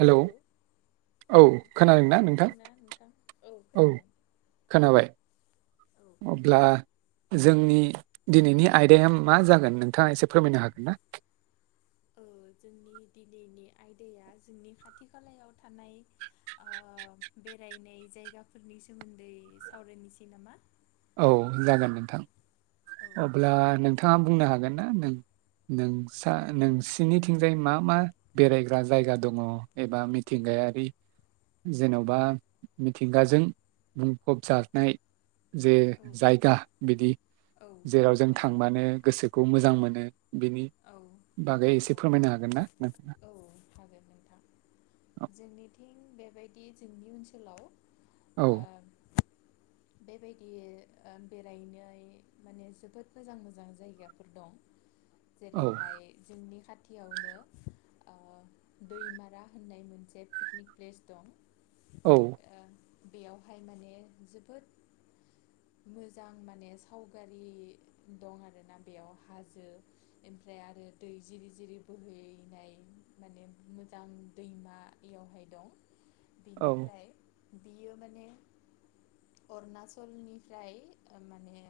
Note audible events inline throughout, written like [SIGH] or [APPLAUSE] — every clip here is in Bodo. हेलौ औ खोनादोंना नोंथां? औ खोनाबाय औ अब्ला जोंनि दिनैनि आयदाया मा जागोन नोंथाङा एसे फोरमायनो हागोन ना? औ जोंनि दिनैनि आयदाया जोंनि खाथि खालायाव थानाय ओ बेरायनाय जायगाफोरनि सोमोन्दै सावरायनोसै नामा? औ जागोन नोंथां औ अब्ला नोंथाङा बुंनो हागोन ना नों नोंसा नोंसिनिथिंजाय मा मा बेरायग्रा जायगा दङ एबा मिथिंगायारि जेन'बा मिथिंगाजों बुंफब जानाय जे औ जायगा बिदि। औ जेराव जों औ थांबानो गोसोखौ मोजां मोन नो। बेनि बागै औ एसे फोरमायनो हागोन ना नोंथाङा? औ हागोन नोंथां औ। जोंनिथिं बेबायदि जोंनि ओनसोलाव औ। ओ बेबायदि ओ बेरायनो हायो माने जोबोद मोजां मोजां जायगाफोर दं। औ जेरैहाय जोंनि खाथ थियावनो ओ दैमारा होननाय मोनसे पिकनिक प्लेस दं। औ। ओ बेयावहाय माने जोबोद मोजां माने सावगारि दं आरोना बेयाव हाजो इनिफ्राय आरो दै जिरि जिरि बोहैनाय माने मोजां दैमा बियावहाय दं। औ बिनिफ्राय बियो माने अरुणाचलनिफ्राय माने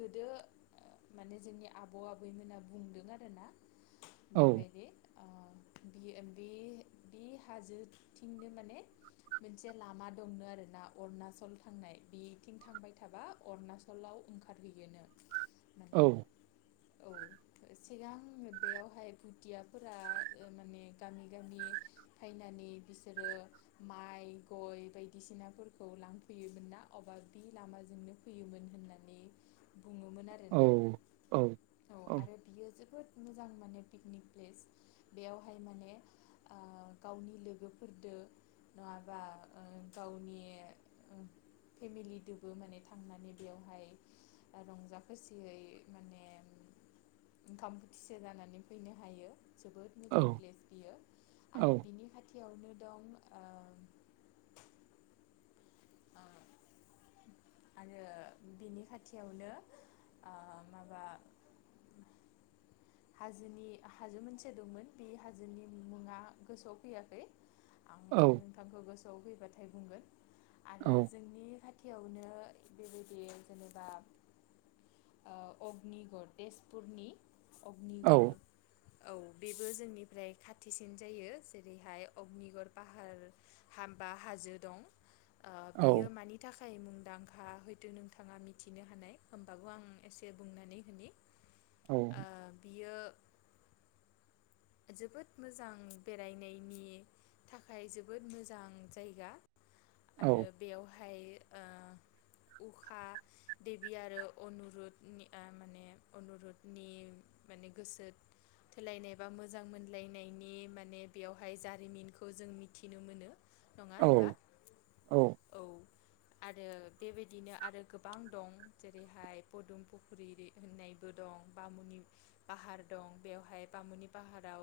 गोदो माने जोंनि आबौ आबैमोनहा बुंदों आरो ना औ बेबायदि ओ बि बि बि हाजोथिंनो माने मोनसे लामा दंनो आरोना अरुणाचल थांनाय बिथिं थांबाय थाबा अरुणाचलाव ओंखारहैयोनो। औ माने औ सिगां बेयावहाय भुदियाफोरा माने गामि गामि फैनानै बिसोरो माइ गय बायदिसिनाफोरखौ लांफैयोमोन ना अबा बि लामाजोंनो फैयोमोन होननानै। बुङोमोन औ आरोना। औ औ आरो बियो जोबोद। मोजां माने पिकनिक प्लेस बेयावहाय माने ओ गावनि लोगोफोरदो नङाबा ओ गावनि फेमिलिदोबो माने थांनानै बेयावहाय रंजा खुसियै माने। ओंखाम बोथिसे जानानै फैनो हायो। जोबोद मोजां प्लेस बियो औ आरो बिनि खाथि। खाथियावनो दं ओ। ओ आरो बिनि खाथियावनो आ माबा। हाजोनि हाजो मोनसे दंमोन बे हाजोनि मुङा गोसोआव फैयाखै। आं औ नोंथांखौ गोसो। औ फैबाथाय बुंगोन। आरो जोंनि खाथि। खाथियावनो बेबायदि जेनेबा ओ अग्निगड़ तेजपुरनि। औ अग्निगड़। औ बेबो जोंनिफ्राय खाथिसिन जायो जेरैहाय अग्निगड़ पाहार हा बा हाजो दं। ओ बियो मानि थाख। खाय मुंदांखा हयथ' नोंथाङा मिथिनो हानाय होमबागो आं एसे बुंनानै होननि। औ। ओ बियो। जोबोद मोजां बेरायनायनि थाखाय जोबोद मोजां जायगा। आरो बेयावहाय। हाय ओ उखा देबि आरो अनुरुद नि ओ माने अनुरुदनि माने गोसो थोलायनाय एबा मोजां मोनलायनायनि माने बेवहाय जारिमिनखौ जों मिथिनो मोनो। नङा होनबा औ। आरो बेबायदिनो आरो गोबां दं जेरैहाय फदुं फुख्रि होननायबो दं बामुनि फाहार दं बेवहाय बामुनि। पाहाराव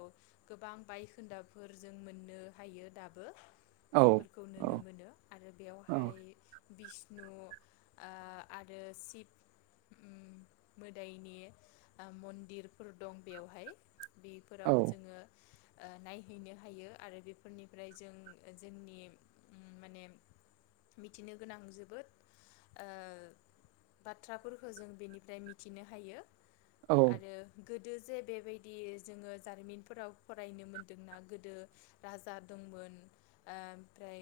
गोबां बायखोन्दाफोर जों मोननो हायो दाबो बेफोरखौ नुनो मोनो आरो बेयावहाय। बिष्णु ओ आरो शिब मोदायनि मन्दिरफोर दं बेवहाय। बेफोराव जोङो। ओ नायहैनो हायो आरो बेफोरनिफ्राय जों जोंनि माने मिथिनो गोनां जोबोद ओ बाथ्राफोरखौ जों बेनिफ्राय मिथिनो हायो। औ आरो। गोदो जे बेबायदि। जोङो जारिमिनफोराव फरायनो मोनदोंना गोदो राजा दंमोन ओमफ्राय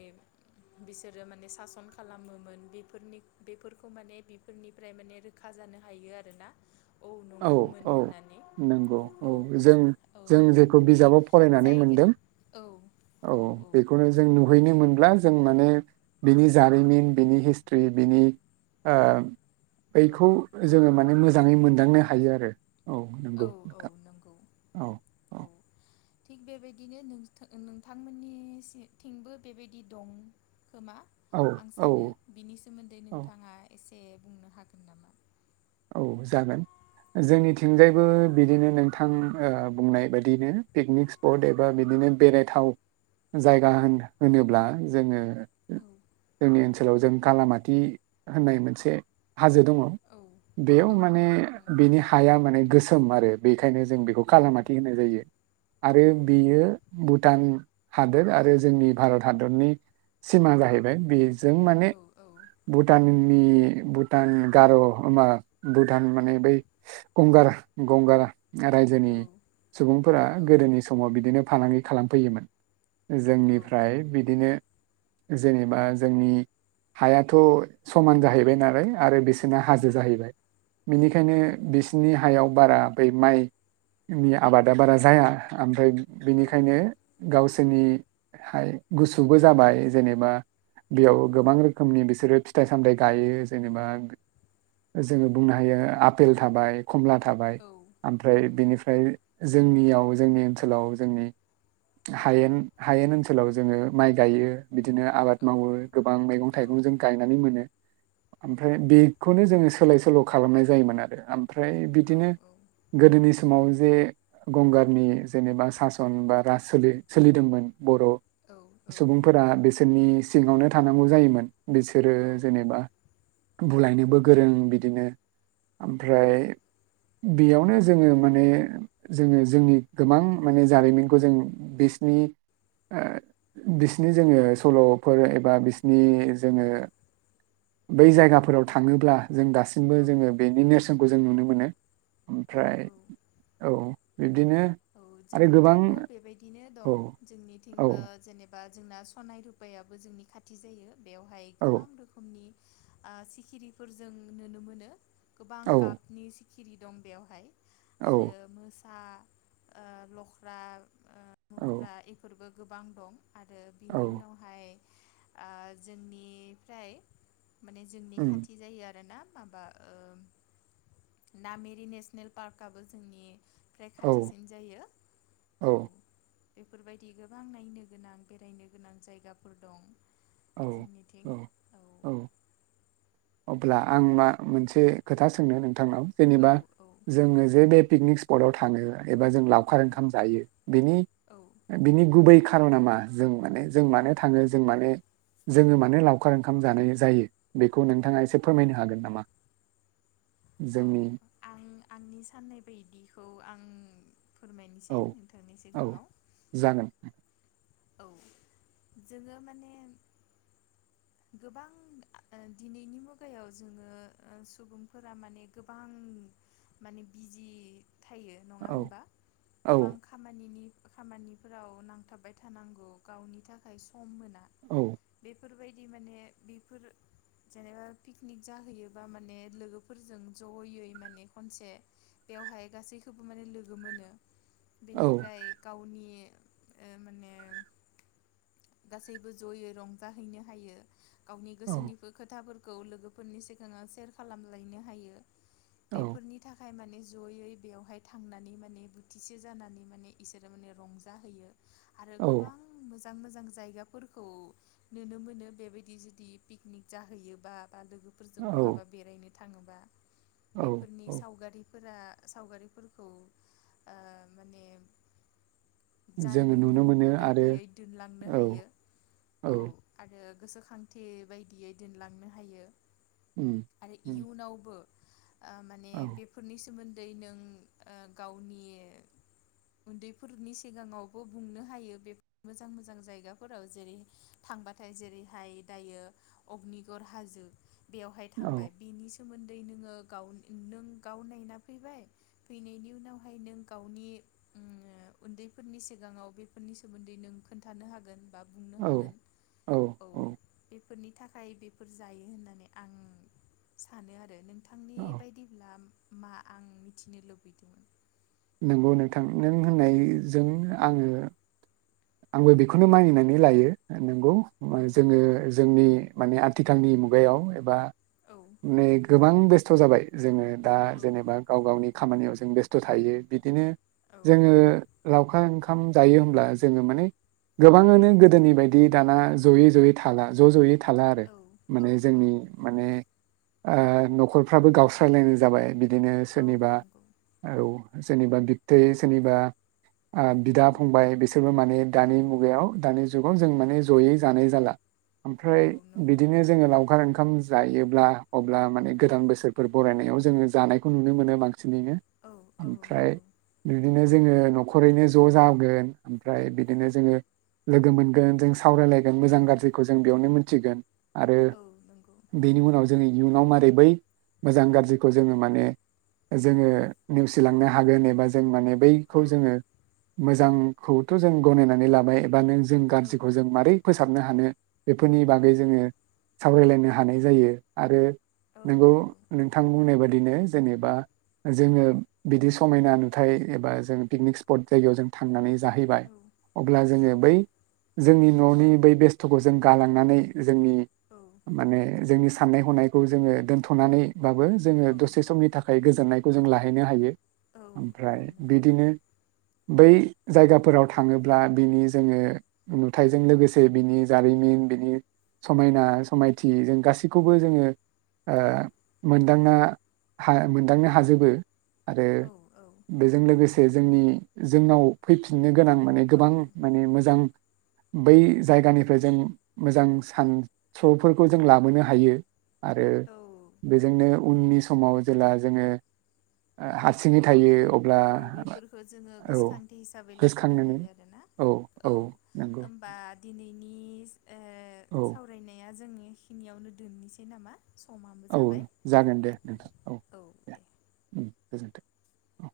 बिसोरो माने सासन खालामोमोन बेफोरनि बेफोरखौ माने बेफोरनिफ्राय माने रोखा जानो हायो आरोना। औ नंगौमोन औ होननानै नंगौ औ जों। औ जों जेखौ नोंथांमोननि बिजाबाव फरायनानै जायगा मोनदों औ औ बेखौनो जों नुहैनो मोनब्ला। जों माने बिनि जारिमिन बिनि हिसत्री बिनि ओ औ बैखौ जोङो माने मोज जाङै मोनदांनो हायो आरो नंगौ औ औ नोंथां नंगौ औ औ थिग बेबायदिनो नोंथा-नोंथां मोननि थिंबो बेबादि दं खोमा औ आं औ सानो बिनि सोमोन्दै औ नोंथाङा एसे से बुंनो हागोन नामा औ जागोन औ जोंनिथिंजायबो बिदिनो नोंथां ओ बुंनाय बायदिनो पिकनिक [UNINTELLIGIBLE] एबा औ बिदिनो बेरायथाव जायगा होन होनोब्ला जोङो [UNINTELLIGIBLE] जोंनि ओनसो लाव जों कालामालामाति होननाय मोनसे हाजो दङ' औ इयाव औ औ माने नंगौ बिनि हाया माने गोस सोम आरो बेख खायनो जों बेखौ औ कालामाति होननाय जायो आरो औ औ बेयो बुटान हादोर आरो जोंनि भारत हादरनि सिमा जाहैबाय बे जों माने औ बुटाननि बुटान गार'मा बुटान माने बै गंगार गंगारा आरो जोंनि रायजोनि औ सुबुंफोरा औ गोदोनि समाव बिदिनो फालांगि खालामफैयोमोन औ जोंनिफ्राय बिदिनो जेनेबा जोंनि हायाथ' समान जाहैबाय नालाय आरो बिस ना हाजो उम जाहैबाय बेनिखायनो औ नंगौ बिसिनि हायाव बारा बै माइ नि आबादा बारा जाया आमफ्राय औ बिनिखायनो गावसो सोरनि हाय गुसुबो जाबाय जेनेबा बेयाव औ गोबां रोखोमनि बिसोरो फिथाइ सामथाइ गायो जेनेबा जोङो बुंनो हायो आपेल थाबाय खमला थाबाय औ आमफ्राय औ बेनिफ्राय जोंनियाव जोंनि ओनसोलाव जोंनि हायेन औ हायेन ओनसोलाव जोङो माइ गायो बिदिनो आबाद मावो गोबां मैगं -थाइगं जों गायनानै मोनो ओमफ्राय बेखौनो जोङो स सोलाय सोल' खालामनाय जायोमोन आरो आम फ्राय बिदिनो औ गोदोनि समाव जे गंगारनि जेनेबा सासन बा राज सोलि सोलिदोंमोन। बर' सुबुंफोरा बिसोरनि सिङावनो थानांगौ जायोमोन। बिसोरो जेनेबा बुलायनोबो गोरों बिद बिदिनो आमफ्राय बेयावनो जोङो माने जोङो जोंनि गोबां माने जारिमिनखौ जों बिसिनि ओ बिसिनि जोङो सल'फोर एबा बिसिनि नि जोङो बै जायगाफोराव थाङोब्ला जों गास थिंबो औ जोङो बेनि नेरसोन खौ जों नुनो मोनो। औ ओमफ्राय औ औ। [UNINTELLIGIBLE] औ आरो गोबां जोंनिथिंबो बेबायदिनो दं औ औ जोंनिथिंबो जेनेबा जोंना सनाय रुपायाबो जोंनि खाथि जायो। बेवहाय गोबां औ रोखोमनि ओ सिखिरिफोरजों नुनो मोनो। गोबां गाबनि खिरि दं बेवहाय। औ आरो मोसा ओ लख्रा औ मुख्रा इफोरबो गोबां दं। आरो औ बिनि उनावहाय ओ जोंनिफ्राय माने जोंनि उम खाथि जायो आरोना। माबा ओ नामेरि नेसनेल पार्कआबो जोंनि औ खाथिसिन जायो औ। बेफोरबायदि गोबां नायनो गोनां बेरायनो गोनां जायगाफोर दं। औ जोंनिथिं औ। अब्ला आं मा मोनसे खोथा सोंनो नों थांनाव औ जेनेबा जोङोजे बे पिकनिक स्पटाव थाङो एबा जों औ लावखार ओंखाम जायो बेनि औ बिनि गुबै खारना मा जों माने जों मानो थाङो जों माने जोङो मानो लावखार ओंखाम जानाय जायो बेखौ नोंथाङा एसे फोरमायनो हागोन नामा? औ जोंनि आं आंनि साननाय बायदिखौ आं फोरमायनिसै औ नोंथांनि औ सिगाङाव। जागोन औ जोङो माने गोबां आ दिनैनि मुगायाव जोङो ओ सुबुंफोरा माने गोबां माने बिजि थायो नङा औ होनबा, औ गोबां खामानिनि खामानिफोराव नांथाबबाय थानांगौ गावनि थाखाय सम मोना औ बे बेफोरबायदि माने बिफोर जेनेबा पिकनिक जाहैयोबा माने लोगोफोरजों जयै माने खनसे बेवहाय गासैखौबो माने लोगो मोनो औ बेनिफ्राय गावनि ओ माने गासैबो जयै रंजाहैनो हायो गावनि गोसोनिबो खोथाफोर खौ लोगोफोरनि सिगाङाव सेयार खालामलायनो हायो। औ बेफोरनि थाखाय माने जयै बेवहाय थांनानै माने बोथिसे जानानै माने इसोरो माने रंजाहैयो। आरो गोबां मोजां मोजां मोजां जायगाफोरखौ नुनो मोनो बेबायदि जुदि पिकनिक जाहैयोबा बा लोगोफोरजों औ बहाबा बेरायनो थाङोबा औ बेफोरनि औ सावगारि फोरा सावगारिफोरखौ ओ माने जोङो जारिमिन नुनो होन मोनो आरो बायदियै दोनलांनो औ हायो औ आरो गोसोखांथि बायदियै दोनलांनो हायो। उम आरो उम इयुनावबो ओ माने औ बेफोरनि सोमोन दै नों गावनि उन्दैफोरनि सिगाङाव बो बुंनो हायो बे मोजां मोजां जायगाफोराव जेरै थांबाथाय जेरैहाय दायो अग्निगर हाजो बेयावहाय औ थांबाय बिनि सोमोन्दै नोङो गाव नों गाव नायना फैबाय फैनायनि उनावहाय नों गावनि उम-ओ उन्दैफोरनिसिम सिगाङाव बेफोरनि सोमोन्दै नों खोन्थानो हागोन बा बुंनो औ हागोन औ बे फोरनि थाखाय बेफोर जायो होननानै आं सानो आरो नों थांनि औ बायदिब्ला मा आं मिथिनो लुबैदोंमोन नंगौ नोंथां नों होननायजों आङो आंबो बेखौनो मानिनानै लायो नंगौ औ जोङो जोंनि माने आथिखालनि मुगायाव एबा औ नै गोबां बे स्थ जाबाय जोङो दा औ जेनेबा गाव गावनि खामानियाव जों बेस्थ थायो बिदिनो औ जोङो लावखार ओंखाम जायो होमब्ला जोङो माने गोबाङानो गोदोनि बायदि दाना जयै जयै थाला ज जयै थाला आरो माने औ औ जोंनि माने ओ नखरफ्राबो गावस्रायलायनाय जाबाय बि दिनो औ सोरनिबा नंगौ औ सोरनिबा बिबथै सोरनिबा आ बिदा उम फंबाय बिसो रबो माने औ दानि मुगायाव दानि जु खौ जों माने जयै जानाय जाला ओमफ्राय औ नंगौ बिदिनो जोङो लावखार ओंखाम जायोब्ला अब्ला माने औ गोदान बोसोरफोर बरायनायाव जोङो जानायखौ नुनो मोनो बां सिनैनो औ औ ओमफ्राय नंगौ बिदिनो जोङो न खरैनो ज जागोन ओमफ्राय बिदिनो जोङो लोगो मोनगोन जों सावरायलाय गोन मोजां औ गाज्रिखौ जों बेयावनो मि थिगोन आरो औ नंगौ बेनि उनाव जोंनि इयुनाव मारै बै मोजां गाज्रिखौ जोङो माने जोङो औ नेवसिलांनो हागोन एबा जों माने बैखौ औ जोङो मो जां खौथ जों गनायनानै लाबाय एबा नों जों औ गारजि खौ जों मारै फोसाबनो थारनो हानो बेफोरनि बागै जोङो सावरायलायनो हा हानाय जायो आरो औ नोंगौ नंगौ नोंथां बुंनाय बादि दिनो जेनेबा जोङो बिदि समायना नुथाइ एबा जों पिकनिक स्पॉट जायगायाव जों थांनानै जाहैबाय औ अब्ला औ जोङो बै जोंनि न'नि बै बेस्थ'खौ जों गालांनानै जोंनि औ माने जोंनि सा ननाय हनायखौ जोङो दोनथ'नानैबाबो जोङो दसे समनि थाखाय गोजोननायखौ जों लाहैनो हायो। औ औ ओमफ्राय नंगौ बिदिनो बै जायगाफोराव थाङोब्ला बिनि जोङो नुथाइजों लोगोसे बिनि जारिमिन बिनि समायना समायथि जों गासैखौबो जोङो ओ मोनदांना हा मोनदांनो हाजोबो। आरो औ औ बेजों लोगोसे जोंनि जोंनाव फैफिननो गोनां माने गोबां औ माने मोजां बै जायगानिफ्राय जों मोजां सानस'फोरखौ जों लाबोनो हायो। आरो औ बेजोंनो उननि समाव जेला जोङो ओ हारसिङै थायो अब्ला औ बेफोरखौ जोङो औ गोसोखांथि हिसाबै लाखिनो गोसोखांनोनो हायो आरो ना औ ओमबा दिनै उनिस ओ औ सावरायनाया जोंनि बेखिनियावनो दोननिसै नामा? समाबो औ जाबाय जागोन दे नोंथां औ दे ओम। गोजोनथों औ।